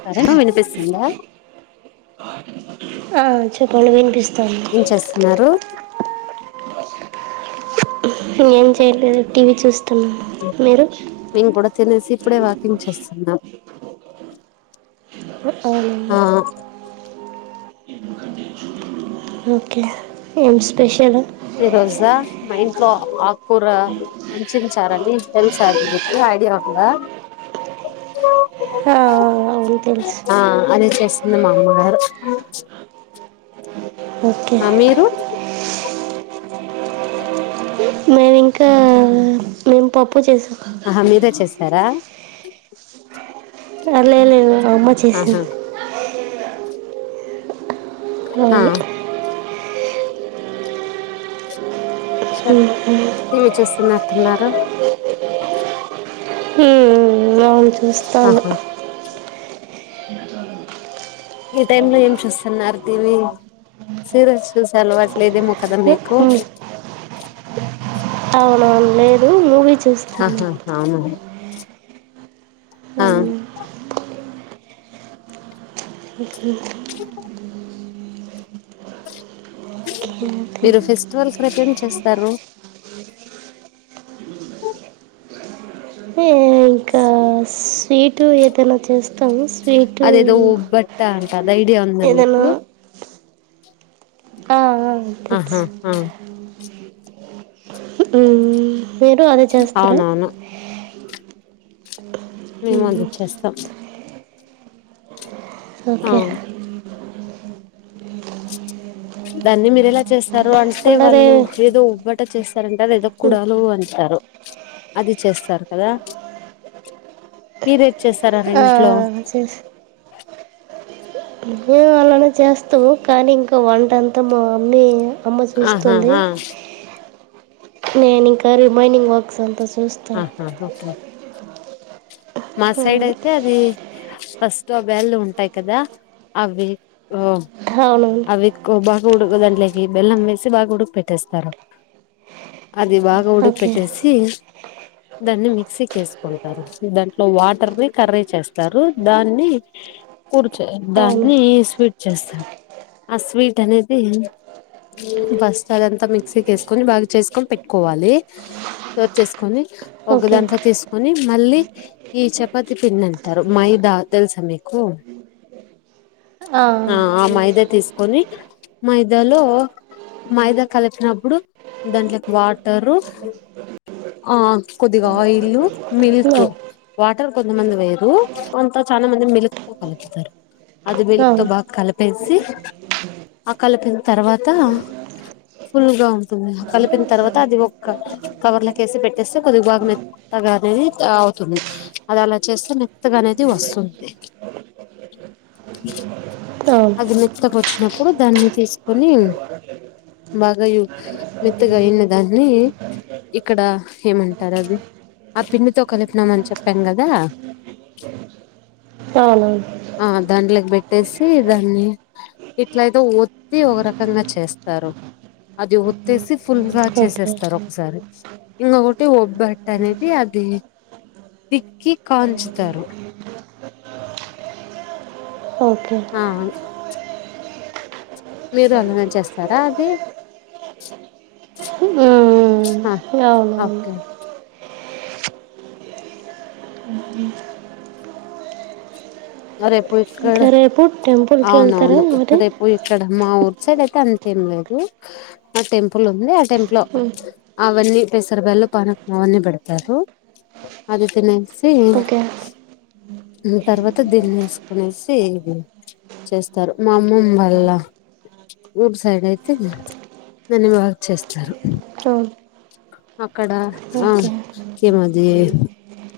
చెారే నువ్వు వినిపిస్తుందా ఆ చెప్పండి వినిపిస్తా ఏం చేస్తున్నారు నం చేయలేదు టీ వి చూస్త మేము కూడా తినేసి ఇప్పుడే వాకింగ్ చేస్తున్నాం అవున్ ఆ ఓకే ఏం స్పెషల్ ఈ రోజా మైం కూ వంచంచారడి ఎల్సా అది వికి ఐడియా వందా ఆ అవును తెలుసు అ మా అమ్మగారు ఓకే ఆ మీరు మేమి ఇంకా మేము పప్పు చేసాం ఆహా మీరే చేశారా లేలేదు అమ్మ చేసాం ఆహా ఇ ఆ అవును ఉమ్, [unintelligible] పోతున్నారా [unintelligible] చూస్తన్న ఆహా ఈ టైమ్ లో ఏం చూస్తున్నారు టీవీ సీరియల్స్ చూస అలవాట్లేద మొ కదా మీకు అవున అవును లేదు మూవీ చూస్తున్నాను ఆహా అవున ఆ అవును [unintelligible] ఓకే, [inaudible] ఓకే మీరు ఫెస్టివల్ ప్రెసెంట్ చేస్తారు. ఏం క్లాస్ సీటు ఏదైనా చేస్తే అదేదో ఉబ్బట్ట అంటది ఐడియా ఉంది మీకు ఏదైనా ఆహా అ ఆ [unintelligible] మ్మ్. మీరు అదే చేస్తార అవునవును మేము మ్మ్. అదే చేస్తాం ఆ ఓకే దాన్ని మీర ఎలా చేస్తారు అంటే ట్టే అలాగే వాళ్లు ఏదో ఉబ్బట్ అట్ట చేస్తారంటే అది ఏదో మ్మ్. కుడాలు అంటారు. అది చేస్తారు కదా మీరేది చేస్తారా రండి. త అలానే చేస్తాము కానీ ఇంకా వంట అంతా మా మమ్మీ అమ్మ ఆహా చూస్తుంది. ఆ నేనింకా రిమైనింగ్ వర్క్స్ అంత ఆహా ఒకే మా సైడ్ మ్మ్. అయితే అది ఫస్ట్ బ్యాల్లు ఉంటాయి కదా అవి ఓ అవును అవి బా ఉడుకు దాంట్లోకి బెల్లం వేసి బాగా ఉడుకు పెట్టేస్తారు. అది బాగా ఓకే ఉడికిపెట్టేసి దాన్ని మిక్సీ చేసుకుంటారు దా ఇట్లో వాటర్ ని కర్రీ చేస్తారు దాన్ని కూర్చ అవును దాన్ని స్వీట్ చేస్తారు ఆ స్వీట్ అనేది బస్ అదంతా మిక్సీకి వేసుకొని బాగా చేసుకొని పెట్టుకోవాలి త చేసుకొని ఓకే ఒకదాంట్లో తీసుకుని మళ్ళీ ఈ చపాతి పిన్న అంటారు మైదా తెలుసా మీకు ఆ ఆ మైదా తీసుకొని మైదాలో మైదా కలిపినప్పుడు దాంట్లోకి వాటరు ఆ కొద్దిగా ఆయిల్ ఆ, మిల్క్ వాటర్ కొంతమంది వేయరు కొంత చాలా మంది మిల్క్ త కలుపుతారు అది మిలుక్ తతో అవును బాగా కలిపేది ఆ కలిపిన తర్వాత ఫుల్గా ఉంటుంది ఆ కలిపిన తర్వాత అది ఒక కవర్లక వేసి పెట్టేస్తే కొద్దిగా బాగ మెత్తగా అనేది అవుతుంది అది అలా చేస్తే మెత్తగా అనేది వస్తుంది అవును అది మెత్తకు వచ్చినప్పుడు దాన్ని తీసుకొని బాగా మెత్తగా అన దాన్ని ఇక్కడ ఏమంటారు అది ఆ పిండితో కలిపినామని చెప్ రంగద అవునవును ఆ దాంలకి బట్ ట్టసి దాన్ని ఇట్లాయితే ఒత్తి ఒక రకంగా చేస్తారు అది ఒత్తేసి ఫుల్గా ఓకే చేసేస్తారు ఒకసారి ఇంకకటి ఒబ్బట్ అనేది అది దిక్కి కాంచుతారు ఓకే ఆ మీరు ఎలానా చేస్తారా అది మ్మ్. అవునవును ఓకే సరే పోయి ఇక్కడ ఇంకా రేపు టెంపుల్కి వెళ్తారా అవునవును మరి రేపు ఇక్కడమ్ మా ఊరు సైడ్ అయితే అంతేం లేదు ఆ టెంపుల్ ఉంది టెంప్లో ఉమ్, అవన్నీ పెసర బ్యాల్లో పానక మావన్నీ పెడతారు అదైతే నను స ఓకే తర్వాత దిన్నేసుకునేసి ఇది చేస్తారు మా అమ్మమ్ వాళ్ళ ఊరు సైడ్ అయితే దన్ని బక్ చేస్తారు అవును అక్కడ ఆ ఓకే ఏమది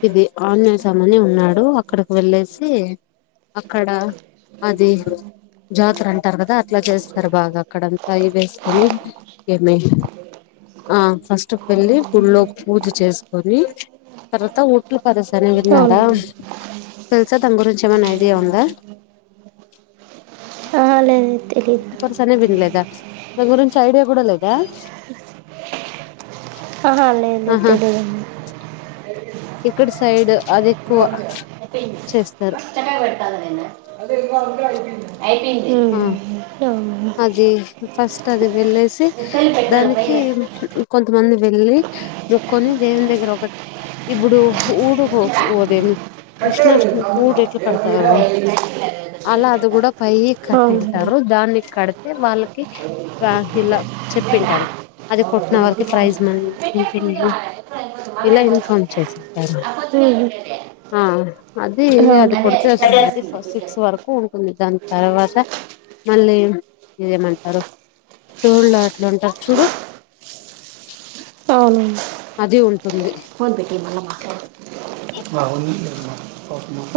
ఇది ఆజసమని ఉన్నాడు అక్కడికి వెళ్ళేసి అతే అక్కడ అది జాతర అంటారు కదా అట్లా చేస్తారు బాగా అక్కడంతా అయి వేసుకొని ఏమి ఆ ఫస్ట్ వెళ్ళి గోపూజ చేసుకొని తర్వాత ఒట్లు పరస అని అవును విన్నారా సార్ దాన గురించి ఏమైనా ఐడియా ఉందా ఆహా, లేదు లేదు, తెలీదు పసనే పనలే దా న గురించి ఐడియా కూడాడల ఇదా హా లేదు లేదు తెలిగడి ఇక్కడ సైడ్ అది ఎక్కువ చేస్తారు పెతా అే యిడి వో అజ ఫస్ట్ అది వెళ్ళ దానికి కొ కొంతమంది వెళ్ళి మొక్కొని దేవుని దగ్గర ఒక ఇప్పుడు ఊడు ఉదే కృష్ణాష్టమికి ఊడు ఎట్లా కడతారు అలా అది కూడా పై కట్టింటారు దాన్ని కడితే వాళ్ళకి ఇలా చెప్పింటారు అది కొట్టిన అవునండి వాళ్ళకి ప్రైజ ఇలా ఇన్ఫార్మ్ చేసింటారు అది అవును కొడితే వస్తుంది సిక్స్ వరకు ఉకుంది దాని తర్వాత మళ్ళీ ఇదేమంటారు తోళ్ళ అట్లు ఉంటారు చూడు అదే ఉంటు ద్బట్టి మన మా మవుని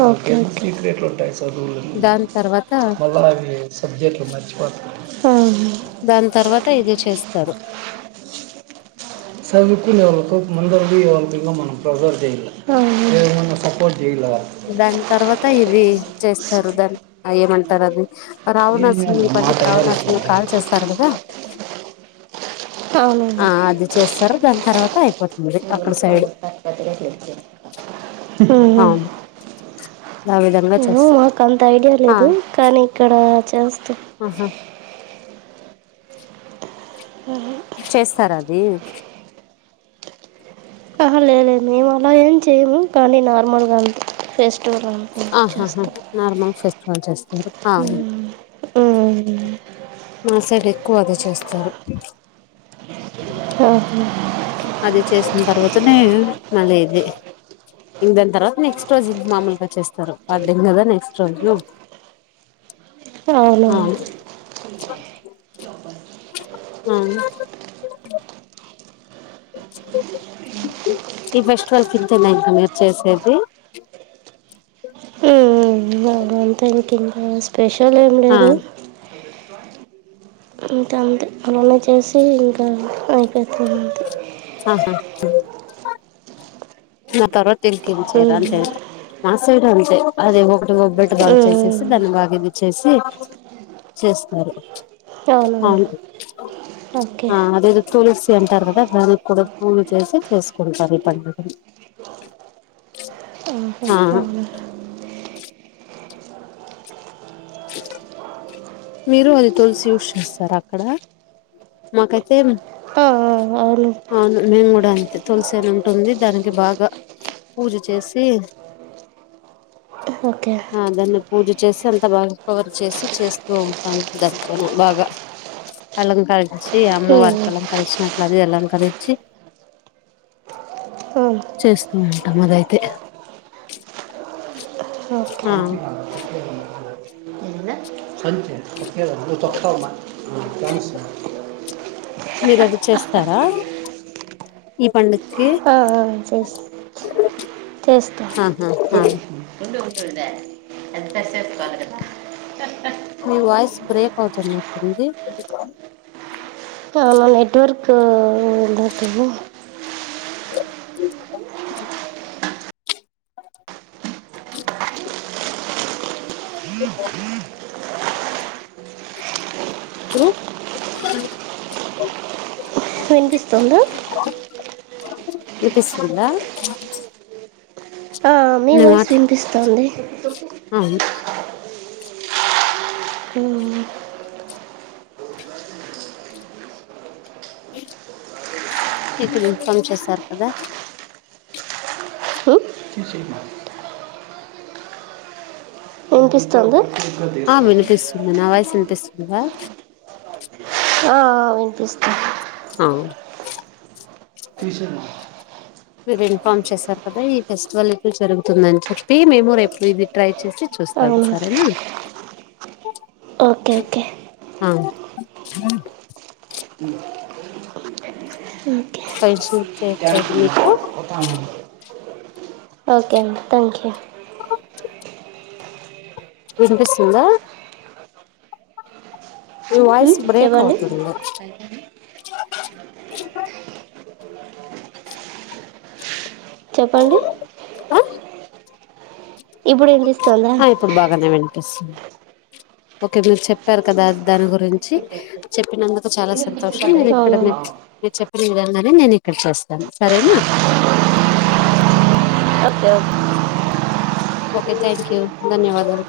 ఓకేట్లు ఉంటాయి చదువు దాని తర్వాత మళ్ళీ అవి సబ్జెక్ట్లు మర్చిపోడుతుయి దాని తర్వాత ఇది చేస్త సర సకు ఎవళలకు ముందవ మనం ప్రిసర్వ్ చేయ మ సపోర్ట్ చేయాలి వాళ్ళకి దాని తర్వాత ఇ అది చేస్తారు దాన్ని ఏమంటారు అది ఏం రావణాసుని చేద్దాం మా పండుగ తయారు రావణాసుని ఇట్లుంది కాల్ చేస్తారు కదా అ ఆ అది చేస్తారు దాన్ని లుస్తా త అవును ఆ విధంగా చేస్త మాకు అంత ఐడియా ఆ లేదు కానీ ఇక్కడ స ఆహా చేస్తారు అది లేలేదు మేము అలా ఏం చేయము కానీ నార్మల్గా ఫేస్ ఆహాహా నార్మల్ ఫెస్టివల్ చేస్తారు ఉమ్. ఉమ్. మా సైడ్ ఎక్కువ అది చేస్తారు ఆహా. అదే చేసిన తర్వాత నే మళ ఇది ఇింగ్ దన్ తర్వాత నెక్స్ట్ రోజ్ ఇ మామూలుగా స్తారు పర్డం కదా నెక్స్ట్ రోజులు అవును ఆ ఉమ్. అవును ఈ ఫెస్టివల్ కి ఇంతేనా ఇంక మీరు చేసేది అవును, అంతే ఇంకా స్పెషల్ ఏం ఆ లేదు ఇంక అంతే అలానే చేసి ఇంకా ఆ [inaudible] ఆహా దాన్ తర్వ ఇంకేం చెయ్యరా అంతేనా నా సైడ్ అంతే అది ఒకటి ఒబ్బట్ బాగా చేసేసి దాన్ని బాగా ఇది చేసి చేస్తారు అవునవును అవును ఓకే ఆ అదేదో తులసి అంటారు కదా దానిక్కుడా పూజ చేసి చేసుకుంటారు ఈ పండుగను ఆహా, ఆ అవును మీరు అది తులసి యూస్ చేస్తారు అక్కడ మాకైతే ఆ, ఆ, అవును అవును మేంగూడ అంతే తులసి అని ఉంటుంది దానికి బాగా పూజ చేసి ఓకే ఆ ధన్య పూజ చేసి అంత బాగా పవర్ చేసి చేస్త ూ ఉంటాం దన బాగా కలంకరించి అమ్మవారి అవును కలంకలిరించి అట్లాడిది అలంకరించి చేస్తూ ఉంటాం అదైతే ఓకే ఆ సంచి కాదు, తొక్కేదమ్మా. దొరకోమాకు మీరది చేస్తారా ఈ పండక్కి ఆ, ఆ, చేస్- చేస్తా మీ వాయిస్ బ్రేక్ అవుతున్నట్టుంది [unintelligible] నెట్వర్క్ ఉండట్లేడు [inaudible] త్రు [inaudible] వినిపిస్తుందా వినిపిస్తుందా మీ నేను వాయిస్ మాట్లా వినిపిస్తోంది ఆ ఉమ్ ఇక్కడ పని చేశారు కదా తీసేయమ్మా వినిపిస్తోందా ఆ వినిపిస్తుంది నా వయస్ వినిపిస్త్ కదా ఆ ఆ వినిపిస్తుంది ఆ తీశిన మీరు ఇన్ఫార్మ్ చేశారు కదా ఈ ఫెస్టివల్ ఎప్పుడు జరుగుతుందని చెప్పి మేము రేపు ఇది ట్రై చ్చేసి చూస్తాను అవునా సరేనా ఓకే ఓకే ఆ అను క చేయచ్చ [unintelligible] మీకు ఒ [unintelligible] ఓకే అండి థ్యాంక్ యూ ఇనిపిస్తుందా నీ వాయిస్ హ్మ్, బ్రేక్ చెప్పండి అవుతుంది [inaudible] చెప్పండి ఆ ఇప్పుడు ఎంటి ఆపోప్పుడు బగానే వెండి ఓకే మీరు చెప్పారు కదా దాని గురించి చెప్పినందుకు చాలా సంతో షం మీరు ఇక్కడ అవునా మీ చెప్ప విధంగానే నేను ఇక్కడ చేస్తాను సరేనా అ ఓకే థ్యాంక్ యూ ధన్యవాదాలు